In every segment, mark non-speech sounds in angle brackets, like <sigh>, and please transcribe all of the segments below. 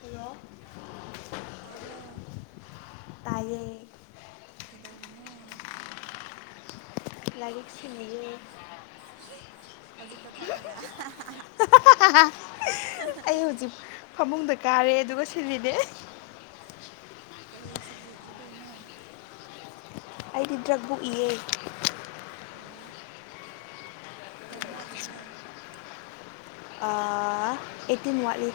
Hello ꯇꯥꯕ꯭ꯔꯣ ꯇꯥꯏꯌꯦ ꯀꯩꯗꯧꯔꯤꯅꯣ ꯂꯥꯏꯔꯤꯛ ꯁꯤꯜꯂꯤꯌꯦ ꯍꯧꯖꯤꯛꯇ ꯊꯣꯛꯔꯒ ꯑꯩ ꯍꯨꯖꯤꯛ ꯐꯃꯨꯡꯗ ꯀꯥꯔꯦ ꯑꯗꯨꯒ ꯁꯤꯂꯤꯅꯦ ꯀꯔꯤ ꯁꯕꯖꯦꯛ ꯏꯗꯣꯏꯅꯣ ꯑꯩꯗꯤ ꯗ꯭ꯔꯛꯕꯨꯛ ꯏꯌꯦ ꯑꯣ ꯀ꯭ꯌꯥꯝ ꯋꯥꯠꯂꯤꯍꯦ ꯑꯥ ꯑꯩꯠꯇꯤꯟ ꯋꯥꯠꯂꯤ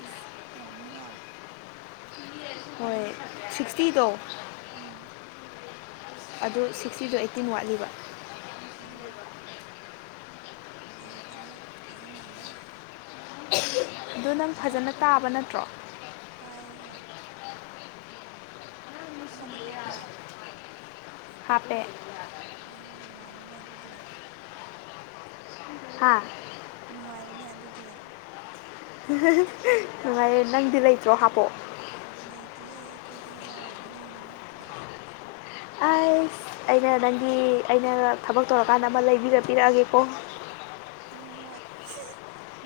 ꯑꯁ ꯌꯥꯝꯃꯤꯅ ꯍꯣꯏ ꯁꯤꯛꯁꯇꯤꯗꯣ ꯎꯝ ꯑꯗꯨ ꯁꯤꯛꯁꯇꯤꯗꯣ ꯑꯩꯠꯇꯤꯟ ꯋꯥꯠꯂꯤꯕ ꯑꯣ ꯐꯩꯌꯦ ꯐꯩꯌꯦ ꯐꯖꯅ ꯏꯔꯣ ꯑꯗꯨ ꯅꯪ ꯐꯖꯅ ꯇꯥꯕ ꯅꯠꯇ꯭ꯔꯣ ꯇꯥꯏꯌꯦ ꯍꯣꯏ ꯑꯃꯗꯣ ꯍꯥꯥꯞꯄ꯭ꯔꯥ ꯍꯥꯞꯄꯦ ꯑꯪ ꯅꯨꯡꯉꯥꯏꯔꯦꯅꯦ ꯑꯗꯨꯗꯤ ꯍꯥꯥ ꯅꯨꯡꯉꯥꯏꯔꯦꯅꯦ ꯑꯗꯨꯗꯤ ꯅꯨꯡꯉꯥꯏꯔꯦ ꯅꯪꯗꯤ ꯂꯩꯇ꯭ꯔꯣ ꯍꯥꯞꯄꯣ ꯂꯩꯇꯤꯌꯦ ꯑꯈꯣꯏꯗꯤ ꯂꯥꯏꯔꯕꯅꯦ ꯑꯥꯏꯁ ꯑꯩꯅ ꯅꯪꯒꯤ ꯑꯩꯅ ꯊꯕꯛ ꯇꯧꯔꯀꯥꯟꯗ ꯑꯃ ꯂꯩꯕꯤꯔ ꯄꯤꯔꯛꯑꯒꯦꯀꯣ ꯍꯣꯏ ꯍꯣꯏ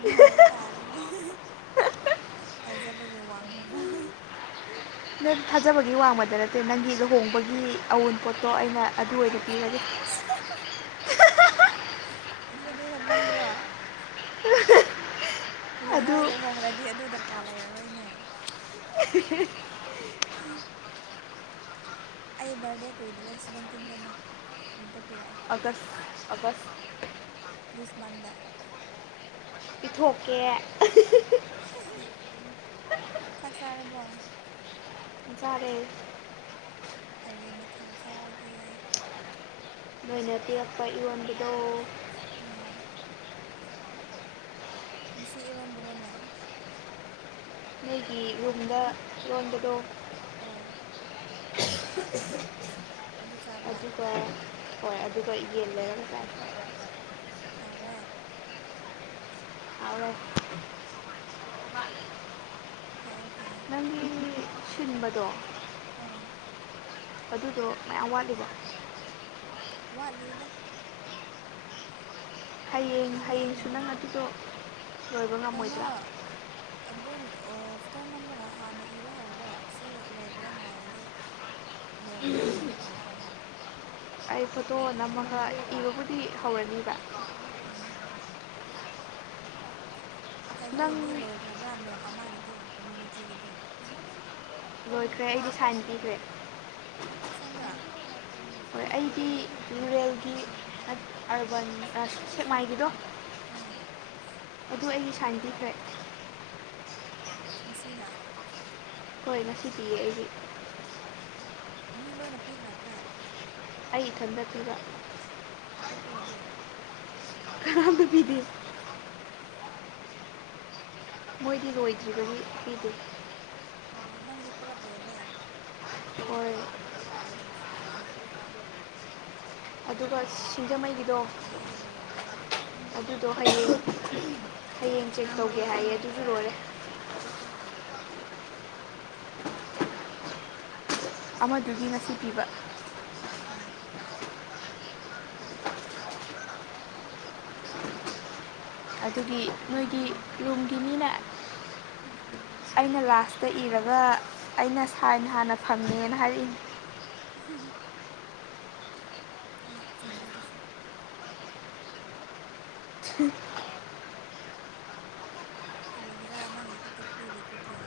ꯉꯥꯏꯕ ꯇꯥꯔꯦꯅꯦ ꯊꯥꯖꯕꯒꯤ ꯋꯥꯡꯃꯗ ꯅꯪ ꯊꯥꯖꯕꯒꯤ ꯋꯥꯡꯃꯗ ꯅꯠꯇꯦ ꯅꯪꯒꯤ ꯂꯨꯍꯣꯡꯕꯒꯤ ꯑꯎꯟ ꯄꯣꯠꯇꯣ ꯑꯩꯅ ꯑꯗꯨ ꯑꯣꯏꯅ ꯑꯁ ꯄꯤꯔꯒꯦ ꯑꯁ ꯑꯁ ꯑꯗꯨꯗꯤ ꯍꯦꯟꯃꯟꯗ꯭ꯔꯣ ꯑꯗꯨ ꯍꯌꯦꯡꯋꯥꯏ ꯂꯨꯍꯣꯡꯒ꯭ꯔꯗꯤ ꯑꯗꯨ ꯗꯔꯀꯥꯔ ꯂꯩꯔꯔꯣꯏꯅꯦ INAUDIBLE ꯑꯩ ꯕꯥꯔꯗꯦ ꯀꯨꯏꯗ꯭ꯔꯦ ꯁꯕꯦꯟꯇꯤꯟꯗꯅꯦ ꯑꯗꯨꯗ ꯄꯤꯔꯛꯑꯣ ꯍꯟꯗꯛ ꯑꯒꯁ ꯗꯤꯁ ꯃꯟꯗ ꯄꯤꯊꯣꯛꯀꯦ ꯍꯤꯍꯤ ꯍꯤ ꯆꯥꯛ ꯆꯥꯔꯕꯣ ꯆꯥꯔꯦ ꯀꯔꯤ ꯃꯊꯦꯜ ꯆꯥꯔꯒꯦ ꯅꯣꯏꯅ ꯄꯤꯔꯛꯄ ꯏꯔꯣꯟꯕꯤꯗꯣ ꯑꯥ ꯉꯁꯤ ꯏꯔꯣꯟꯕ꯭ꯔꯣꯅꯦ ꯅꯣꯏꯒꯤ ꯌꯨꯝꯗ ꯏꯔꯣꯟꯕꯗꯣ ꯑꯥꯑ ꯑꯗꯨ ꯆꯥꯕ꯭ꯔꯥ UNINTELLIGIBLE ꯍꯣꯏ ꯑꯗꯨꯒ ꯌꯦꯟ ꯂꯩꯔꯝꯗꯥꯏ ꯍꯥꯎꯔꯦ UNINTELLIGIBLE ꯐꯩꯌꯦ ꯐꯩꯌꯦ ꯅꯪꯒꯤ ꯃꯤ ꯁꯤꯟꯕꯗꯣ ꯑꯥꯑ ꯑꯗꯨꯗꯣ ꯃꯌꯥꯝ ꯋꯥꯠꯂꯤꯕꯣ ꯋꯥꯠꯂꯤꯗ ꯍꯌꯦꯡ ꯏꯕꯒ ꯍꯌꯦꯡꯁꯨ ꯅꯪ ꯉꯝꯗ꯭ꯔꯦ ꯑꯗꯨꯗꯣ ꯂꯣꯏꯕ ꯀꯩꯅꯣ ꯉꯝꯃꯣꯏꯗ꯭ꯔꯥ ꯑꯗꯨ ꯑꯣ ꯐꯣꯇꯣ ꯅꯝꯃꯒ ꯍꯥꯟꯅ ꯏꯕ ꯍꯧꯔꯣ ꯁꯤ ꯂꯣꯏꯕꯗ ꯅꯨꯡꯉꯥꯏꯔꯗꯤ INAUDIBLE ꯂꯣꯏꯕꯗꯣ ꯀꯩꯅꯣ ꯇꯧꯔꯅꯤ ꯑꯩ ꯐꯣꯇꯣ ꯈꯔ ꯈꯔ ꯅꯝꯃꯒ ꯏꯕꯕꯨꯗꯤ ꯍꯧꯔꯅꯤꯕ ꯎꯝ ꯅꯪ ꯀꯩꯅꯣꯒꯤꯗꯤ ꯂꯣꯏꯈ꯭ꯔꯕ꯭ꯔꯥ ꯃꯦꯝ ꯑꯃꯒꯤꯗꯣ ꯀꯝꯃ꯭ꯌꯨꯅꯤꯇꯤꯒꯤꯗꯣ ꯂꯣꯏꯈ꯭ꯔꯦ ꯑꯩꯗꯤ ꯁꯥꯏꯟ ꯄꯤꯈ꯭ꯔꯦ ꯑꯧ ꯑꯁꯦꯡꯕ꯭ꯔꯥ ꯍꯣꯏ ꯑꯩꯒꯤ ꯔꯨꯔꯦꯜꯒꯤ ꯑꯠ ꯑꯔꯕꯥꯟ ꯁꯦꯛ ꯁꯦꯛꯃꯥꯏꯒꯤꯗꯣ ꯑꯥꯑ ꯑꯗꯨ ꯑꯩꯒꯤ ꯁꯥꯏꯟ ꯄꯤꯈ꯭ꯔꯦ ꯉꯁꯤꯅ ꯍꯣꯏ ꯉꯁꯤ ꯄꯤꯌꯦ ꯑꯩꯗꯤ ꯃꯤ ꯂꯣꯏꯅ ꯄꯤꯈ꯭ꯔꯕ꯭ꯔꯥ ꯑꯩ ꯏꯊꯟꯇ ꯇꯨꯝꯕ ꯑꯇꯣꯞꯄꯒꯤꯗꯤ ꯀꯅꯥꯝꯇ ꯄꯤꯗꯦ UNINTELLIGIBLE ꯃꯣꯏꯗꯤ ꯂꯣꯏꯗ꯭ꯔꯤꯕꯒꯤ ꯄꯤꯗꯦ ꯑꯣꯑꯣ ꯅꯪꯒꯤꯗꯤ ꯄꯨꯂꯞ ꯂꯣꯏꯔꯦ ꯑꯣꯏ <inaudible> ꯑꯗꯨꯒ ꯁꯤꯡꯖꯃꯩꯒꯤꯗꯣ ꯑꯦ ꯂꯣꯏꯔꯗꯤ ꯑꯗꯨꯗꯣ ꯍꯌꯦꯡ ꯍꯌꯦꯡ ꯆꯦꯛ ꯇꯧꯒꯦ ꯍꯥꯏꯌꯦ ꯑꯗꯨꯁꯨ ꯂꯣꯏꯔꯦ ꯑꯃꯗꯨꯒꯤ ꯉꯁꯤ ꯄꯤꯕ ꯑꯣ ꯑꯗꯨꯒꯤ ꯅꯣꯏꯒꯤ ꯔꯨꯝꯒꯤꯅꯤꯅ ꯑꯩꯅ ꯂꯥꯁꯇ ꯏꯔꯒ ꯑꯩꯅ ꯁꯥꯏꯅ ꯍꯥꯟꯅ ꯐꯪꯉꯦꯅ ꯍꯥꯏꯔꯛꯏ <inaudible> ꯍꯣꯏ ꯆꯨꯝꯃꯦꯗꯨꯁꯨ <inaudible> ꯀꯔꯤꯒꯤꯔꯥ ꯅꯪꯒꯤ ꯈꯥꯛꯇ ꯄꯤꯔꯤꯗꯨꯗꯤ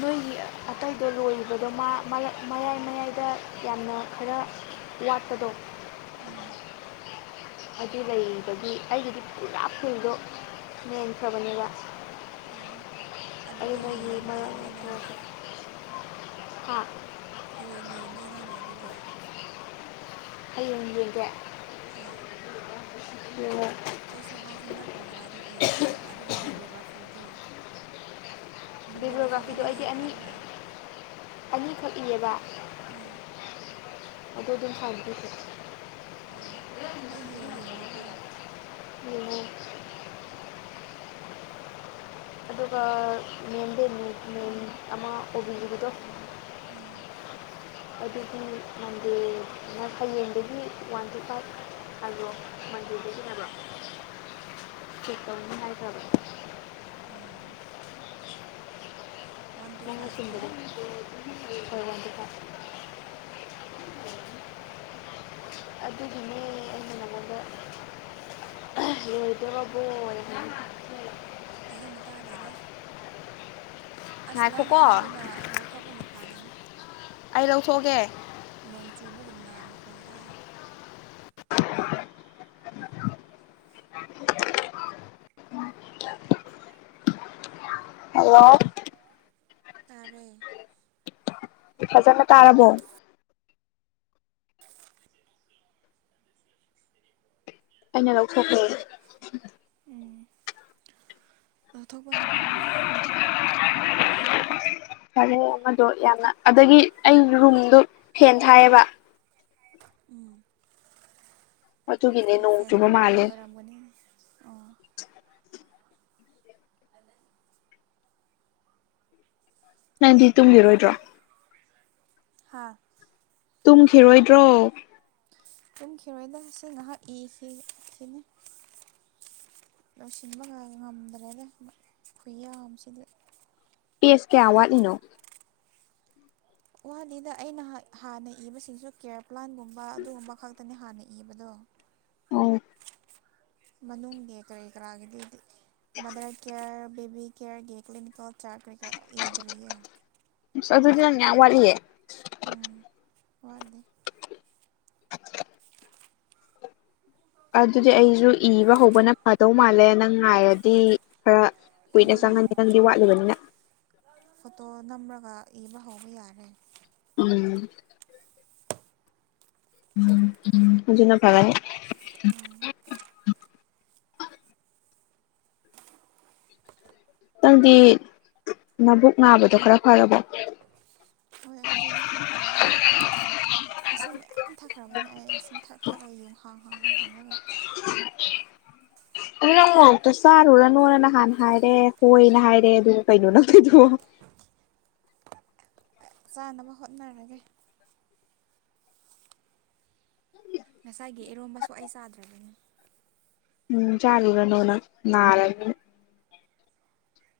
ꯅꯣꯏꯒꯤ ꯑꯇꯩꯗꯣ ꯂꯣꯏꯕꯗꯣ ꯃꯥ ꯃꯌꯥꯏ ꯃꯌꯥꯏꯗ ꯌꯥꯝꯅ ꯈꯔ ꯂꯥꯛꯄꯗꯣ ꯎꯝ ꯑꯗꯨ ꯂꯩꯔꯤꯕꯒꯤ ꯑꯩꯒꯤꯗꯤ ꯄꯨꯔꯥ ꯐꯨꯜꯗꯣ ꯃꯦꯟꯈ꯭ꯔꯕꯅꯦꯕ ꯑꯣ ꯑꯩ ꯑꯗꯨꯗꯤ ꯅꯣꯏꯒꯤ ꯍꯌꯦꯡ ꯃꯔꯛ ꯌꯦꯡꯒꯦ ꯅꯪꯒꯤ ꯃꯔꯛꯇ ꯍꯥ ꯍꯌꯦꯡ ꯌꯦꯡꯒꯦ ꯅꯪꯒꯤ ꯑꯗꯨꯗꯤ ꯍꯌꯦꯡ ꯌꯦꯡꯒꯦ ꯍꯣꯏ ꯍꯦꯡꯉꫭ ꯑꯩꯁꯨ ꯍꯥꯎꯁ ꯅꯝꯕꯔ ꯀ꯭ꯔꯤꯀꯔꯥꯗꯣ ꯏꯗ꯭ꯔꯤꯑꯦꯕ ꯑꯗꯨꯒ ꯚꯦꯕꯂꯣꯒ꯭ꯔꯥꯐꯤꯗꫭ ꯕꯤꯕꯂꯣꯒ꯭ꯔꯥꯐꯤꯗ ꯕꯤꯕ꯭ꯂꯤꯌꯣꯒ꯭ꯔꯥꯐꯤꯗꯣ ꯅꯪ ꯑꯩꯗꯤ ꯑꯅꯤ ꯏꯈ꯭ꯔꯕ꯭ꯔꯥ ꯑꯅꯤꯈꯛ ꯏꯌꯦꯕ ꯑꯥ ꯑꯗꯨ ꯑꯗꯨꯝ ꯁꯥꯏꯟ ꯄꯤꯈꯔꯦ ꯑꯣ ꯑꯩ ꯍꯌꯦꯡ ꯍꯦꯡꯒꯦꯀꯣ ꯍꯦꯡꯉꫭ ꯑꯗꯨꯒ ꯃꯦꯝꯗꯦꯃꯤ ꯃꯦꯟ ꯑꯃ ꯎꯕꯤꯔꯤꯕꯗꯣ ꯎꯝ ꯑꯗꯨꯗꯤ ꯎꯝ ꯅꯪ ꯍꯌꯦꯡꯗꯒꯤ ꯋꯥꯟ ꯇꯤ ꯐꯥꯏꯚ ꯑꯜꯂꯣ <unintelligible> ꯇꯤꯟꯅꯕꯔꫭ ꯆꯦꯛ ꯇꯧꯅꯤ ꯍꯥꯏꯈꯔꯕꯅꯦ ꯋꯥꯟ ꯇꯨ ꯅꯪꯅ ꯐꯥꯏꯚ ꯀꯣ ꯁꯤꯟꯕꯗꯣ ꯍꯣꯏ ꯋꯥꯟ ꯇꯨ ꯐꯥꯏꯚ ꯑꯗꯨꯒꯤꯅꯦ ꯑꯩꯅ ꯅꯉꫭꯟꯗ ꯂꫭꯏꯗꫭꯔꯕꫭꯅ ꯍꯥꯏ ꯐꯖꯅ ꯇꯥꯗꯦꯗ ꯑꯁ ꯂꯪ ꯉꯥꯏꯈꯣꯀꯣ ꯑꯃꯗꯨꯅ ꯂꯧꯊꯣꯛꯄꯅ ꯐꯒꯅꯤ ꯑꯩ ꯂꯧꯊꯣꯛꯑꯒꯦ ꯅꯣꯡ ꯆꯨꯕꯒꯨꯝꯅ ꯃꯈꯣꯟ ꯇꯥꯏ ꯍꯜꯂꯣ! ꯇꯔꯦ ꯐꯖꯅ ꯇꯥꯔꯥꯕꯣ ꯑꯩꯅ ꯂꯧꯊꯣꯛꯈ꯭ꯔꯦ ꯂꯧꯊꯣꯛꯄꯅ ꯐꯥꯔꯦ ꯐꯔꯦ ꯑꯃꯗꯣ ꯌꯥꯝꯅ ꯑꯗꯒꯤ ꯑꯩ ꯔꯨꯝꯗꯨ ꯐꯦꯟ ꯊꯥꯏꯌꯦꯕ ꯑꯗꯨꯒꯤꯅꯦ ꯑꯣ ꯅꯣꯡ ꯐꯦꯟꯒꯤ ꯆꯨꯕ ꯃꯈꯣꯟ ꯃꯥꯜꯂꯦ ꯑꯣꯏꯔꯝꯒꯅꯤ ꯑꯣ ꯅꯪꯗꯤ ꯇꯨꯝꯒꯤꯔꯣꯏꯗ꯭ꯔꯣ ꯍꯥꯥ ꯇꯨꯝꯈꯤꯔꯣꯏꯗ꯭ꯔꯣ ꯇꯧꯝꯈꯤꯔꯣꯏꯗ ꯁꯤ ꯉꯥꯏꯍꯥꯛ ꯏꯈꯤꯒꯦ ꯈꯤꯅꯤ ꯂꯣꯏꯁꯤꯟꯕ ꯉ ꯉꯝꯗ꯭ꯔꯦꯅꯦ ꯈꯨꯌꯥꯝꯁꯤꯗꯤ ꯄꯦꯁ ꯀꯌꯥ ꯋꯥꯠꯂꯤꯅꯣ ꯋꯥꯗꯦꯗ ꯑꯩꯅ ꯍ ꯍꯥꯟꯅ ꯏꯕꯁꯤꯡꯁꯨ ꯀꯦꯌꯔ ꯄ꯭ꯂꯥꯟꯒꯨꯝꯕ ꯑꯗꯨꯒꯨꯝꯕ ꯈꯛꯇꯅꯦ ꯍꯥꯟꯅ ꯏꯕꯗꯣ ꯑꯣ ꯃꯅꯨꯡꯒꯤ ꯀꯔꯤ ꯀꯔꯥꯒꯤꯗꯤꯗꯤ ꯃꯗꯔ ꯀꯤꯌꯔ ꯕꯦꯕꯤ ꯀꯤꯌꯔꯒꯤ ꯀꯂꯤꯅꯤꯀꯦꯜ ꯆꯥꯔꯠ ꯀ꯭ꯔꯤ ꯀ꯭ꯔꯥ ꯏꯗ꯭ꯔꯤꯌꯦ ꯑꯁ ꯑꯗꯨꯗꯤ ꯅꯪ ꯌꯥꯝ ꯋꯥꯠꯂꯤꯌꯦ ꯋꯥꯠꯗꯦ <unintelligible> ꯑꯗꯨꯗꯤ ꯑꯩꯖꯨ ꯏꯕ ꯍꯧꯕꯅ ꯐꯗꯧ ꯃꯥꯜꯂꯦ ꯅꯪ ꯉꯥꯏꯔꯗꯤ ꯈꯔ ꯀꯨꯏꯅ ꯆꯪꯉꯅꯤ ꯑꯗꯨꯅꯦ ꯅꯪꯗꯤ ꯋꯥꯠꯂꯤꯕꯅꯤꯅ ꯐꯣꯇꯣ ꯅꯝꯔꯒ ꯏꯕ ꯍꯧꯕ ꯌꯥꯔꯦ ꯎꯝ ꯑꯖꯤꯅ ꯐꯔꯅꯤ ꯎꯝ ꯅꯪꯗꯤ ꯅꯕꯨꯛ ꯅꯥꯕꯗꯣ ꯈꯔ ꯐꯔꯕꯣ ꯑꯦ ꯍꯧꯖꯤꯛꯇꯤ ꯈꯔ ꯐꯔꯦ ꯏꯁꯤꯡ ꯃꯌꯥꯝ ꯊꯛꯈ꯭ꯔꯕꯅꯦ ꯑꯩ ꯏꯁꯤꯡ ꯊꯛ ꯊꯛꯂꯒ ꯌꯨꯡ ꯍꯥꯡ ꯍꯥꯡ ꯍꯥꯡ ꯍꯥꯡꯔꯒ ꯑꯗꯨ ꯅꯪ ꯃꯣꯔꯣꯛꯇꯣ ꯆꯥꯔꯨꯔꯅꯨꯅ ꯅꯍꯥꯟ ꯍꯥꯏꯔꯦ ꯍꯣꯏꯅ ꯍꯥꯏꯔꯦ ꯑꯗꯨ ꯀꯩꯅꯣ ꯅꯪ ꯇꯩꯗꯨꯕꯣ ꯆꯥꯅꯕ ꯍꯣꯠꯅꯔꯒꯦ ꯉꯁꯥꯏꯒꯤ ꯏꯔꯣꯝꯕꯁꯨ ꯑꯩ ꯆꯥꯗ꯭ꯔꯕꯅꯤ ꯎꯝ ꯆꯥꯔꯨꯔꯅꯣ ꯅꯪ ꯅꯥꯔꯅꯤ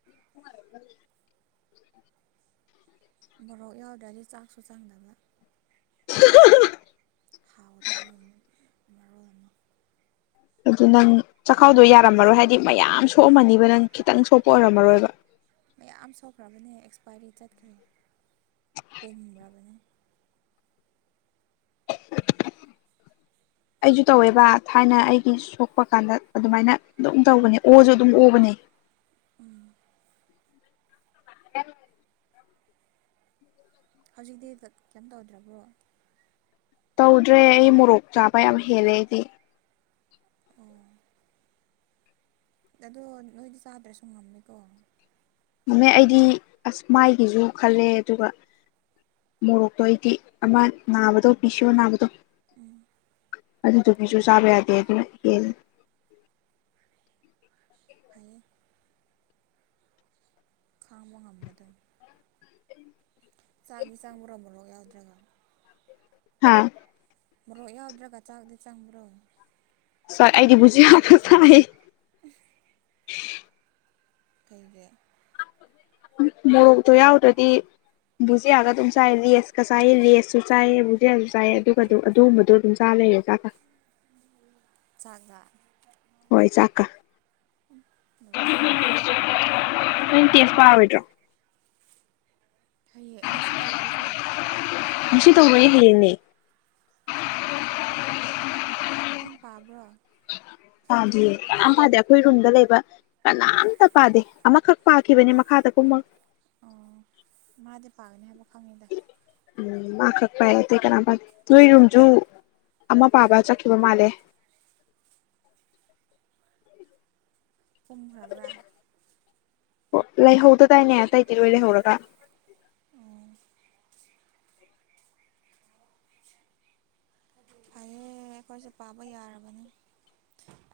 <unintelligible> ꯃꯣꯔꯣꯛ ꯌꯥꯎꯗ꯭ꯔꯗꯤ ꯆꯥꯛꯁꯨ ꯆꯥꯡꯗꯕ <unintelligible> ꯍꯥꯎꯒꯗꯕꯒꯤꯅ ꯃꯔꯣꯜ ꯑꯃ ꯑꯗꯨ ꯅꯪ ꯆꯈꯥꯎꯗꯣ ꯌꯥꯔꯝꯃꯔꯣꯏ ꯍꯥꯏꯗꯤ ꯃꯌꯥꯝ ꯁꯣꯛꯑꯝꯃꯅꯤꯕ ꯅꯪ ꯈꯤꯇꯪ ꯁꯣꯛꯄ ꯑꯣꯏꯔꯝꯃꯔꯣꯏꯕ ꯃꯌꯥꯝ ꯁꯣꯛꯈ꯭ꯔꯕꯅꯦ ꯑꯦꯛꯁꯄꯥꯏꯔꯤ ꯆꯠꯈ꯭ꯔꯦ ꯄꯨꯝꯔꯕꯅꯦ ꯑꯩꯖꯨ ꯇꯧꯋꯦꯕ ꯊꯥꯏꯅ ꯑꯩꯒꯤ ꯁꯣꯛꯄ ꯀꯥꯟꯗ ꯑꯗꯨꯃꯥꯏꯅ ꯑꯗꯨꯝ ꯇꯧꯕꯅꯦ ꯑꯣꯖꯨ ꯑꯗꯨꯝ ꯑꯣꯕꯅꯦ ꯎꯝ <unintelligible> ꯍꯧꯖꯤꯛꯇꯤ ꯀ ꯀꯩꯝ ꯇꯧꯗ꯭ꯔꯕꯣ ꯇꯧꯗ꯭ꯔꯦ ꯑꯩ ꯃꯣꯔꯣꯛ ꯆꯥꯕ ꯌꯥꯝ ꯍꯦꯜꯂꯦ ꯑꯩꯗꯤ ꯑꯣ ꯑꯗꯣ ꯅꯣꯏꯗꯤ ꯆꯥꯗ꯭ꯔꯁꯨ ꯉꯝꯃꯦꯀꯣ ꯉꯝꯃꯦ ꯑꯩꯗꯤ ꯑꯁ ꯃꯥꯏꯒꯤꯖꯨ ꯈꯜꯂꯦ ꯑꯗꯨꯒ ꯃꯣꯔꯣꯛꯇꯣ ꯑꯩꯗꯤ ꯑꯃ ꯅꯥꯕꯗꯣ ꯄꯤꯁꯤꯑꯣ ꯅꯥꯕꯗꯣ ꯎꯝ ꯑꯗꯨꯗꯨꯒꯤꯖꯨ ꯆꯥꯕ ꯌꯥꯗꯦ ꯑꯗꯨꯅ ꯍꯦꯜꯂꯦ ꯐꯩꯌꯦ ꯈꯥꯡꯕꯥ ꯉꯝꯃꯗꯣ ꯆꯥꯛꯇꯤ ꯆꯪꯕ꯭ꯔꯣ ꯃꯣꯔ ꯃꯣꯔꯣꯛ ꯌꯥꯎꯗ꯭ꯔꯒ ꯍꯥꯥ ꯃꯣꯔꯣꯛ ꯌꯥꯎꯗ꯭ꯔꯒ ꯆꯥꯛꯇꯤ ꯆꯪꯕ꯭ꯔꯣ ꯆꯥꯛ ꯑꯩꯗꯤ ꯕꯨꯖꯤꯌꯥꯀꯥ ꯆꯥꯏꯌꯦ ꯀꯩꯒꯤ ꯃꯣꯔꯣꯛꯇꯣ ꯌꯥꯎꯗ꯭ꯔꯗꯤ ꯕꯨꯖꯤꯛꯒ ꯑꯗꯨꯝ ꯆꯥꯏ ꯂꯦꯁꯀ ꯆꯥꯏꯌꯦ ꯂꯦꯁ ꯁꯤ ꯆꯥꯏꯌꯦꯕꯨꯖꯤꯌꯥꯁꯨ ꯆꯥꯏꯌꯦ ꯑꯗꯨꯒ ꯑꯗꯨꯝ ꯑꯗꯨꯒꯨꯝꯕꯗꯣ ꯑꯗꯨꯝ ꯆꯥ ꯂꯩꯔꯦ ꯆꯥꯛꯀꯥ ꯆꯥꯛꯀ ꯍꯣꯏ ꯆꯥꯛꯀ ꯂꯣꯏꯔꯦꯍꯦ ꯅꯣꯏ ꯇꯦꯁ ꯄꯥꯔꯣꯏꯗ꯭ꯔꯣ ꯍꯌꯦꯡ ꯉꯁꯤ ꯇꯧꯗ꯭ꯔꯦꯀꯣ ꯉꯁꯤ ꯇꯧꯔꯣꯏꯌꯦ ꯍꯌꯦꯡꯅꯦ ꯅꯪ ꯄꯥꯕ꯭ꯔꯣ ꯄꯥꯗꯤꯌꯦ ꯀꯅꯥꯝ ꯄꯥꯗꯦ ꯑꯩꯈꯣꯏ ꯔꯨꯝꯗ ꯂꯩꯕ ꯀꯅꯥꯝꯇ ꯄꯥꯗꯦ ꯑꯃꯈꯛ ꯄꯥꯈꯤꯕꯅꯦ ꯃꯈꯥꯗ ꯀꯨꯝꯃꯒ ꯑꯣ ꯃꯥꯗꯤ ꯄꯥꯒꯅꯤ ꯍꯥꯏꯕ ꯈꯪꯉꯤꯗ ꯎꯝ ꯃꯥ ꯈꯛ ꯄꯥꯏꯌꯦ ꯑꯇꯩ ꯀꯅꯥꯝ ꯄꯥꯗꯦ ꯑꯃ ꯄꯥꯕ ꯆꯠꯈꯤꯕ ꯃꯥꯜꯂꯦ ꯀꯨꯝꯈ꯭ꯔꯕ꯭ꯔꯥ ꯑꯣ ꯂꯩꯍꯧꯗꯗꯥꯏꯅꯦ ꯑꯇꯩꯗꯤꯂꯣꯏ ꯂꯩꯍꯧꯔꯒ ꯑꯣ ꯍꯦ ꯑꯩꯈꯣꯏꯁꯨ ꯄꯥꯕꯤ ꯌꯥꯔꯕꯅꯤ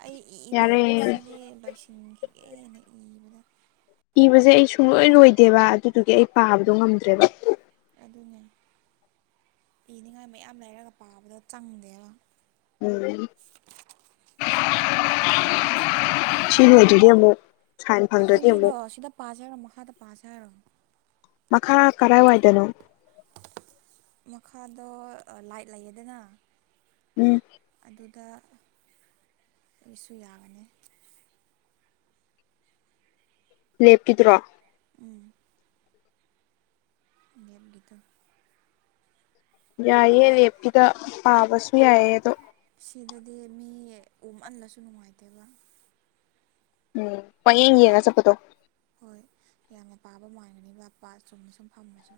ꯑꯩ ꯌꯥꯔꯦ ꯏꯕꯁꯤꯗꯤ ꯂꯣꯏꯁꯤꯟ ꯂꯣꯏꯁꯟꯈꯤꯒꯦꯅ ꯏꯕꯗꯥ ꯏꯕꯁꯦ ꯑꯩ ꯁꯨꯡꯂꯣꯏ ꯂꯣꯏꯗꯦꯕ ꯑꯗꯨꯗꯨꯒꯤ ꯑꯩ ꯄꯥꯕꯗꯣ ꯉꯝꯗ꯭ꯔꯦꯕ ꯑꯗꯨꯅꯦ ꯏꯅꯤꯡꯉꯥꯏ ꯃꯌꯥꯝ ꯂꯩꯔꯒ ꯄꯥꯕꯗꯣ ꯆꯪꯗꯦꯕ ꯎꯝ ꯁꯤ ꯅꯨꯃꯤꯠꯇꯨꯗꯤ ꯑꯃꯨꯛ ꯁꯥꯏꯟ ꯐꯪꯗ꯭ꯔꯗꯤ ꯑꯩꯈꯣꯏꯅꯤꯗꯣ ꯑꯃꯨꯛ ꯁꯤꯗ ꯄꯥꯁꯦ ꯍꯥꯏꯔꯣ ꯃꯈꯥꯗ ꯄꯥꯁꯦ ꯍꯥꯏꯔꯣ ꯃꯈꯥ ꯀꯔꯥꯏꯋꯥꯏꯗꯅꯣ ꯃꯈꯥꯗꯣ ꯂꯥꯏꯠ ꯂꯩꯌꯦꯗꯅ ꯎꯝ ꯑꯗꯨꯗ ꯑꯩꯁꯨ ꯌꯥꯒꯅꯤ ꯂꯦꯞꯀꯤꯗꯨꯔꯣ ꯎꯝ ꯒꯤꯇꯥ ꯌꯥꯏꯌꯦ ꯂꯦꯞꯀꯤꯗ ꯄꯥꯕꯁꯨ ꯌꯥꯏꯑꯦ ꯑꯗꯣ ꯁꯤꯗꯗꯤ ꯃꯤ ꯎꯃꯜꯂꯁꯨ ꯅꯨꯡꯉꯥꯏꯇꯦꯕ ꯎꯝ ꯄꯌꯦꯡ ꯌꯦꯡꯉꯥꯒ ꯆꯠꯄꯗꯣ ꯍꯣꯏ ꯌꯥꯝꯅ ꯄꯥꯕ ꯃꯥꯟꯒꯅꯤꯕ ꯄꯥ ꯆꯨꯝꯅ ꯁꯨꯝ ꯐꯝꯃꯁꯨ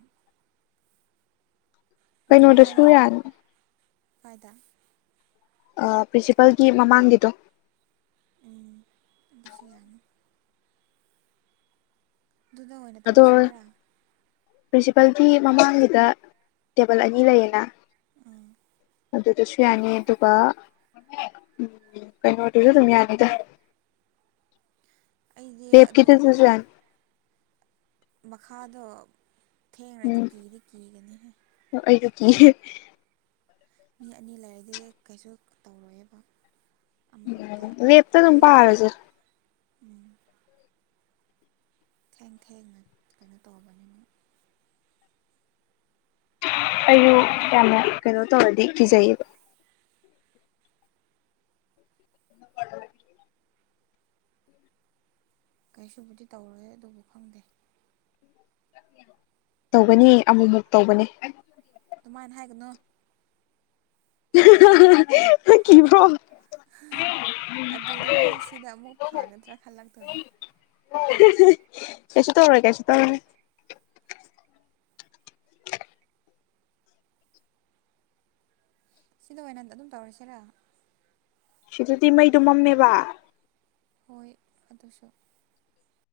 ꯀꯩꯅꯣꯗꯁꯨ ꯒꯨꯟꯅꯥꯏꯠ ꯌꯥꯅꯤ ꯀꯥꯏꯗ ꯑꯥ ꯄ꯭ꯔꯤꯟꯁꯤꯄꯜꯒꯤ ꯃꯃꯥꯡꯒꯤꯗꯣ ꯎꯝ ꯑꯗꯨꯁꯨ ꯌꯥꯅꯤ ꯑꯗꯨꯅ ꯑꯣꯏꯅ ꯇꯧꯔꯁꯦ ꯍꯥꯏꯔꯥ ꯄ꯭ꯔꯤꯟꯁꯤꯄꯜꯒꯤ ꯃꯃꯥꯡꯒꯤꯗ ꯇꯦꯕꯜ ꯑꯅꯤ ꯂꯩꯌꯦꯅ ꯑꯗꯨꯗꯁꯨ ꯌꯥꯅꯤ ꯑꯗꯨꯒ ꯎꯝ ꯀꯩꯅꯣꯗꯨꯁꯨ ꯑꯗꯨꯝ ꯌꯥꯅꯤꯗ ꯑꯩꯗꯤ ꯑꯗꯨ ꯂꯦꯞꯀꯤꯗꯨꯗꯁꯨ ꯌꯥꯅꯤ ꯃꯈꯥꯗꯣ ꯊꯦꯡꯔꯗꯤ ꯀꯤꯗꯤ ꯀꯤꯒꯅꯤꯍꯦ ꯑꯩꯗꯣ ꯀꯤꯌꯦ ꯃꯤ ꯑꯅꯤ ꯂꯩꯔꯗꯤ ꯀꯩꯁꯨ ꯇꯧꯔꯣꯏꯌꯦꯕ ꯑꯃ ꯈꯛꯇ ꯂꯦꯞꯇ ꯑꯗꯨꯝ ꯑꯩꯗꯤ ꯄꯥꯔꯁꯦ ꯎꯝ ꯊꯦꯡ ꯊꯦꯡꯅ ꯀꯩꯅꯣ ꯇꯧꯕꯅꯤꯅ ꯑꯩꯖꯨ ꯌꯥꯝꯅ ꯀꯩꯅꯣ ꯇꯧꯔꯗꯤ ꯀꯤꯖꯩꯌꯦꯕ <inaudible> ꯀꯩꯁꯨꯕꯨꯗꯤ ꯇꯧꯔꯣꯏ ꯑꯗꯨꯕꯨ ꯈꯪꯗꯦ <inaudible> ꯇꯧꯒꯅꯤ ꯑꯃꯨꯃꯨꯛ ꯇꯧꯕꯅꯦ ꯑꯗꯨꯃꯥꯏꯅ ꯍꯥꯏꯒꯅꯣ <unintelligible> ꯀꯤꯕ꯭ꯔꯣ ꯑꯗꯨꯗꯅꯦ ꯁꯤꯗ ꯑꯃꯨꯛ ꯐꯒꯗ꯭ꯔꯥ ꯈꯜꯂꯛꯇꯣꯏꯅꯦ ꯀꯩꯁꯨ ꯇꯧꯔꯣꯏ ꯀꯩꯁꯨ ꯇꯧꯔꯣꯏ ꯁꯤꯗ ꯑꯣꯏꯅ ꯑꯗꯨꯝ ꯇꯧꯔꯁꯦꯔꯥ ꯁꯤꯗꯗꯤ ꯃꯩꯗꯨ ꯃꯝꯃꯦꯕ ꯍꯣꯏ ꯑꯗꯨꯁꯨ